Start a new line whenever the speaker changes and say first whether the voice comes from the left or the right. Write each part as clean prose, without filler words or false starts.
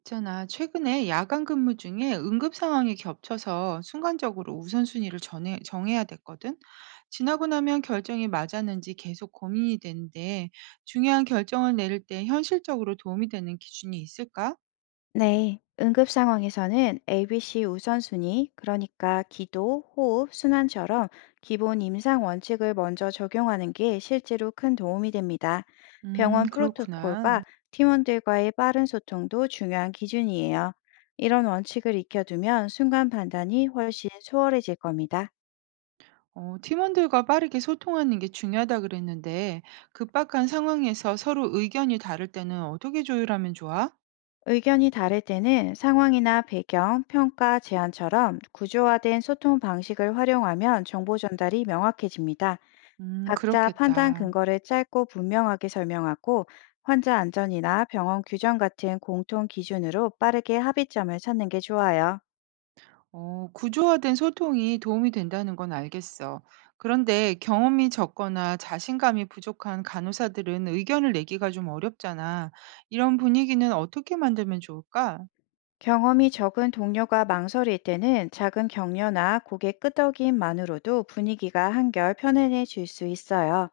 right: 있잖아, 최근에 야간 근무 중에 응급 상황이 겹쳐서 순간적으로 우선순위를 정해야 됐거든. 지나고 나면 결정이 맞았는지 계속 고민이 되는데 중요한 결정을 내릴 때 현실적으로 도움이 되는 기준이 있을까?
left: 네, 응급 상황에서는 ABC 우선순위, 그러니까 기도, 호흡, 순환처럼 기본 임상 원칙을 먼저 적용하는 게 실제로 큰 도움이 됩니다. 병원
right: 그렇구나.
left: 프로토콜과 팀원들과의 빠른 소통도 중요한 기준이에요. 이런 원칙을 익혀두면 순간 판단이 훨씬 수월해질 겁니다.
right: 어, 팀원들과 빠르게 소통하는 게 중요하다 그랬는데 급박한 상황에서 서로 의견이 다를 때는 어떻게 조율하면 좋아?
left: 의견이 다를 때는 상황이나 배경, 평가, 제안처럼 구조화된 소통 방식을 활용하면 정보 전달이 명확해집니다. 각자 판단
right: 그렇겠다.
left: 근거를 짧고 분명하게 설명하고, 환자 안전이나 병원 규정 같은 공통 기준으로 빠르게 합의점을 찾는 게 좋아요.
right: 어, 구조화된 소통이 도움이 된다는 건 알겠어. 그런데 경험이 적거나 자신감이 부족한 간호사들은 의견을 내기가 좀 어렵잖아. 이런 분위기는 어떻게 만들면 좋을까?
left: 경험이 적은 동료가 망설일 때는 작은 격려나 고개 끄덕임만으로도 분위기가 한결 편안해질 수 있어요.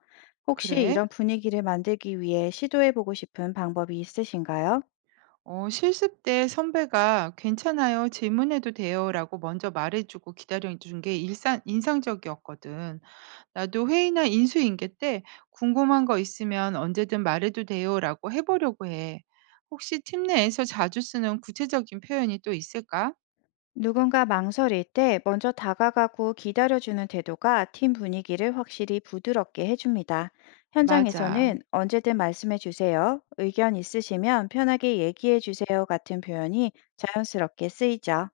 left: 혹시
right: 그래?
left: 이런 분위기를 만들기 위해 시도해보고 싶은 방법이 있으신가요?
right: 어, 실습 때 선배가 괜찮아요, 질문해도 돼요라고 먼저 말해주고 기다려준 게 인상적이었거든. 나도 회의나 인수인계 때 궁금한 거 있으면 언제든 말해도 돼요라고 해보려고 해. 혹시 팀 내에서 자주 쓰는 구체적인 표현이 또 있을까?
left: 누군가 망설일 때 먼저 다가가고 기다려주는 태도가 팀 분위기를 확실히 부드럽게 해줍니다.
right: 맞아.
left: 현장에서는 "언제든 말씀해주세요", "의견 있으시면 편하게 얘기해주세요" 같은 표현이 자연스럽게 쓰이죠.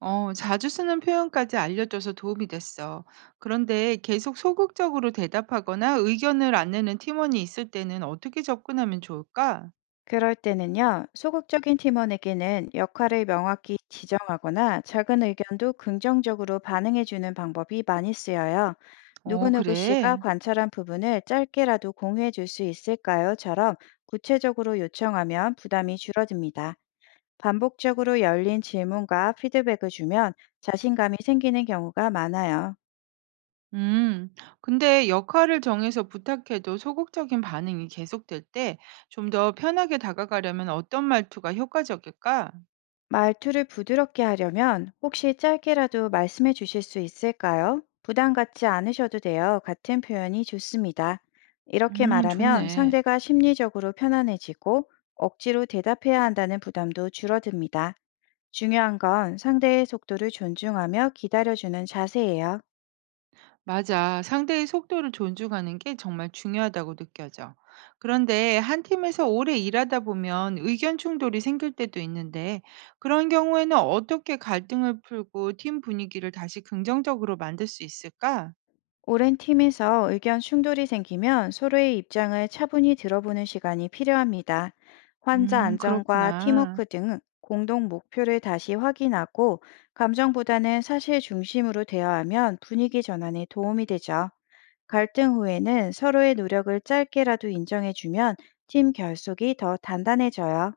right: 어, 자주 쓰는 표현까지 알려줘서 도움이 됐어. 그런데 계속 소극적으로 대답하거나 의견을 안 내는 팀원이 있을 때는 어떻게 접근하면 좋을까?
left: 그럴 때는요, 소극적인 팀원에게는 역할을 명확히 지정하거나 작은 의견도 긍정적으로 반응해주는 방법이 많이 쓰여요.
right: 어,
left: "누구누구 씨가
right: 그래.
left: 관찰한 부분을 짧게라도 공유해 줄 수 있을까요?"처럼 구체적으로 요청하면 부담이 줄어듭니다. 반복적으로 열린 질문과 피드백을 주면 자신감이 생기는 경우가 많아요.
right: 음, 근데 역할을 정해서 부탁해도 소극적인 반응이 계속될 때 좀 더 편하게 다가가려면 어떤 말투가 효과적일까?
left: 말투를 부드럽게 하려면 "혹시 짧게라도 말씀해 주실 수 있을까요? 부담 갖지 않으셔도 돼요." 같은 표현이 좋습니다. 이렇게 말하면
right: 좋네.
left: 상대가 심리적으로 편안해지고, 억지로 대답해야 한다는 부담도 줄어듭니다. 중요한 건 상대의 속도를 존중하며 기다려주는 자세예요.
right: 맞아. 상대의 속도를 존중하는 게 정말 중요하다고 느껴져. 그런데 한 팀에서 오래 일하다 보면 의견 충돌이 생길 때도 있는데 그런 경우에는 어떻게 갈등을 풀고 팀 분위기를 다시 긍정적으로 만들 수 있을까?
left: 오랜 팀에서 의견 충돌이 생기면 서로의 입장을 차분히 들어보는 시간이 필요합니다. 환자 안전과
right: 그렇구나.
left: 팀워크 등 공동 목표를 다시 확인하고, 감정보다는 사실 중심으로 대화하면 분위기 전환에 도움이 되죠. 갈등 후에는 서로의 노력을 짧게라도 인정해주면 팀 결속이 더 단단해져요.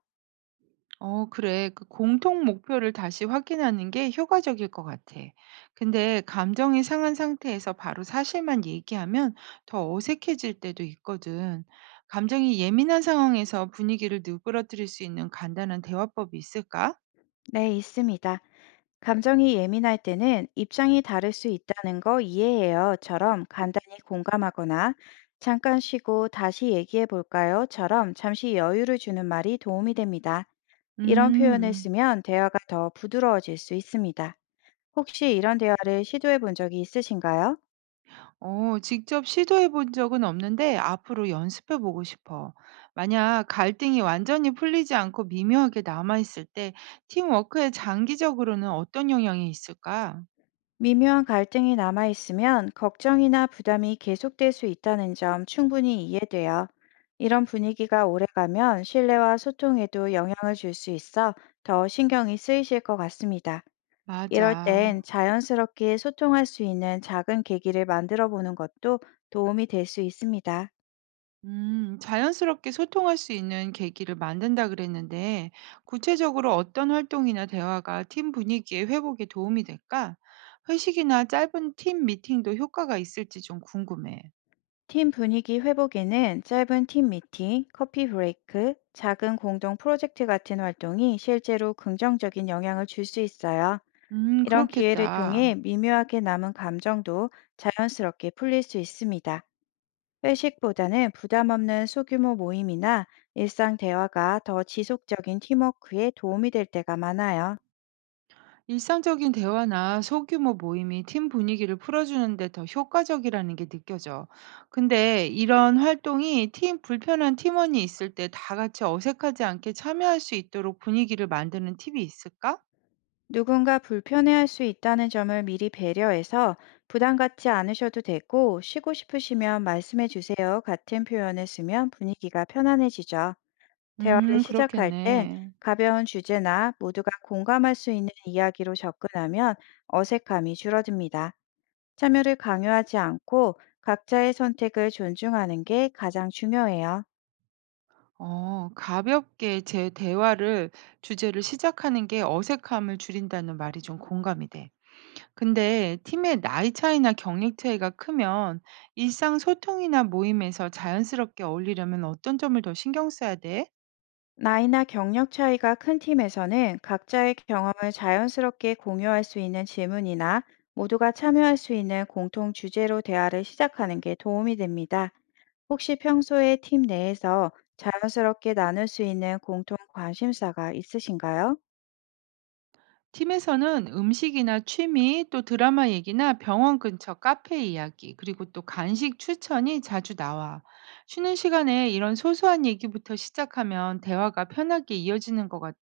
right: 어, 그래. 그 공통 목표를 다시 확인하는 게 효과적일 것 같아. 근데 감정이 상한 상태에서 바로 사실만 얘기하면 더 어색해질 때도 있거든. 감정이 예민한 상황에서 분위기를 누그러뜨릴 수 있는 간단한 대화법이 있을까?
left: 네, 있습니다. 감정이 예민할 때는 "입장이 다를 수 있다는 거 이해해요."처럼 간단히 공감하거나, "잠깐 쉬고 다시 얘기해 볼까요?"처럼 잠시 여유를 주는 말이 도움이 됩니다. 이런 표현을
right: 음.
left: 쓰면 대화가 더 부드러워질 수 있습니다. 혹시 이런 대화를 시도해 본 적이 있으신가요?
right: 어, 직접 시도해 본 적은 없는데 앞으로 연습해 보고 싶어. 만약 갈등이 완전히 풀리지 않고 미묘하게 남아 있을 때 팀워크에 장기적으로는 어떤 영향이 있을까?
left: 미묘한 갈등이 남아있으면 걱정이나 부담이 계속될 수 있다는 점 충분히 이해돼요. 이런 분위기가 오래가면 신뢰와 소통에도 영향을 줄 수 있어 더 신경이 쓰이실 것 같습니다. 이럴
right: 맞아.
left: 땐 자연스럽게 소통할 수 있는 작은 계기를 만들어 보는 것도 도움이 될 수 있습니다.
right: 자연스럽게 소통할 수 있는 계기를 만든다 그랬는데, 구체적으로 어떤 활동이나 대화가 팀 분위기의 회복에 도움이 될까? 회식이나 짧은 팀 미팅도 효과가 있을지 좀 궁금해.
left: 팀 분위기 회복에는 짧은 팀 미팅, 커피 브레이크, 작은 공동 프로젝트 같은 활동이 실제로 긍정적인 영향을 줄 수 있어요. 이런 기회를
right: 그렇겠다.
left: 통해 미묘하게 남은 감정도 자연스럽게 풀릴 수 있습니다. 회식보다는 부담 없는 소규모 모임이나 일상 대화가 더 지속적인 팀워크에 도움이 될 때가 많아요.
right: 일상적인 대화나 소규모 모임이 팀 분위기를 풀어주는데 더 효과적이라는 게 느껴져. 근데 이런 활동이 팀 불편한 팀원이 있을 때 다 같이 어색하지 않게 참여할 수 있도록 분위기를 만드는 팁이 있을까?
left: 누군가 불편해할 수 있다는 점을 미리 배려해서 "부담 갖지 않으셔도 되고 쉬고 싶으시면 말씀해 주세요" 같은 표현을 쓰면 분위기가 편안해지죠. 대화를 시작할 땐
right: 그렇겠네.
left: 가벼운 주제나 모두가 공감할 수 있는 이야기로 접근하면 어색함이 줄어듭니다. 참여를 강요하지 않고 각자의 선택을 존중하는 게 가장 중요해요.
right: 어, 가볍게 제 대화를 주제를 시작하는 게 어색함을 줄인다는 말이 좀 공감이 돼. 근데 팀의 나이 차이나 경력 차이가 크면 일상 소통이나 모임에서 자연스럽게 어울리려면 어떤 점을 더 신경 써야 돼?
left: 나이나 경력 차이가 큰 팀에서는 각자의 경험을 자연스럽게 공유할 수 있는 질문이나 모두가 참여할 수 있는 공통 주제로 대화를 시작하는 게 도움이 됩니다. 혹시 평소에 팀 내에서 자연스럽게 나눌 수 있는 공통 관심사가 있으신가요?
right: 팀에서는 음식이나 취미, 또 드라마 얘기나 병원 근처 카페 이야기, 그리고 또 간식 추천이 자주 나와. 쉬는 시간에 이런 소소한 얘기부터 시작하면 대화가 편하게 이어지는 것 같아.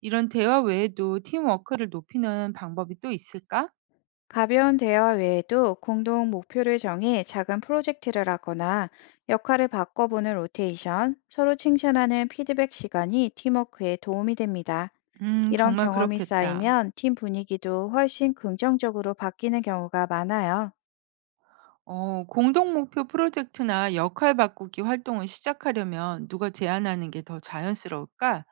right: 이런 대화 외에도 팀워크를 높이는 방법이 또 있을까?
left: 가벼운 대화 외에도 공동 목표를 정해 작은 프로젝트를 하거나 역할을 바꿔보는 로테이션, 서로 칭찬하는 피드백 시간이 팀워크에 도움이 됩니다. 이런
right: 정말
left: 경험이
right: 그렇겠다.
left: 쌓이면 팀 분위기도 훨씬 긍정적으로 바뀌는 경우가 많아요.
right: 어, 공동 목표 프로젝트나 역할 바꾸기 활동을 시작하려면 누가 제안하는 게 더 자연스러울까?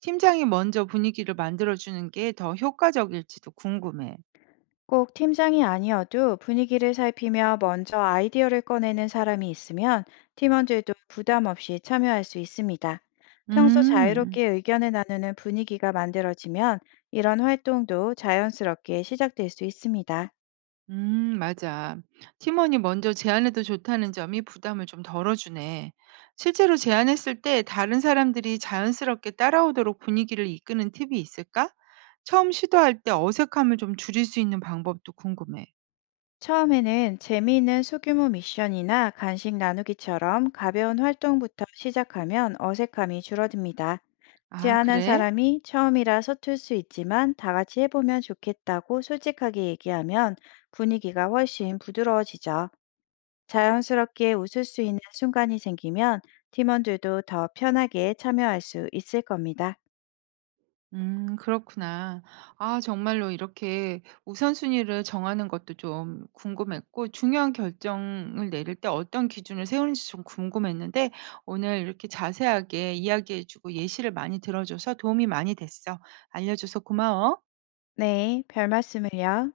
right: 팀장이 먼저 분위기를 만들어주는 게 더 효과적일지도 궁금해.
left: 꼭 팀장이 아니어도 분위기를 살피며 먼저 아이디어를 꺼내는 사람이 있으면 팀원들도 부담 없이 참여할 수 있습니다. 평소
right: 음,
left: 자유롭게 의견을 나누는 분위기가 만들어지면 이런 활동도 자연스럽게 시작될 수 있습니다.
right: 맞아. 팀원이 먼저 제안해도 좋다는 점이 부담을 좀 덜어주네. 실제로 제안했을 때 다른 사람들이 자연스럽게 따라오도록 분위기를 이끄는 팁이 있을까? 처음 시도할 때 어색함을 좀 줄일 수 있는 방법도 궁금해.
left: 처음에는 재미있는 소규모 미션이나 간식 나누기처럼 가벼운 활동부터 시작하면 어색함이 줄어듭니다.
right: 아,
left: 제안한
right: 그래?
left: 사람이 "처음이라 서툴 수 있지만 다 같이 해보면 좋겠다고 솔직하게 얘기하면 분위기가 훨씬 부드러워지죠. 자연스럽게 웃을 수 있는 순간이 생기면 팀원들도 더 편하게 참여할 수 있을 겁니다.
right: 그렇구나. 아 정말로 이렇게 우선순위를 정하는 것도 좀 궁금했고 중요한 결정을 내릴 때 어떤 기준을 세우는지 좀 궁금했는데 오늘 이렇게 자세하게 이야기해 주고 예시를 많이 들어줘서 도움이 많이 됐어. 알려줘서 고마워.
left: 네, 별 말씀을요.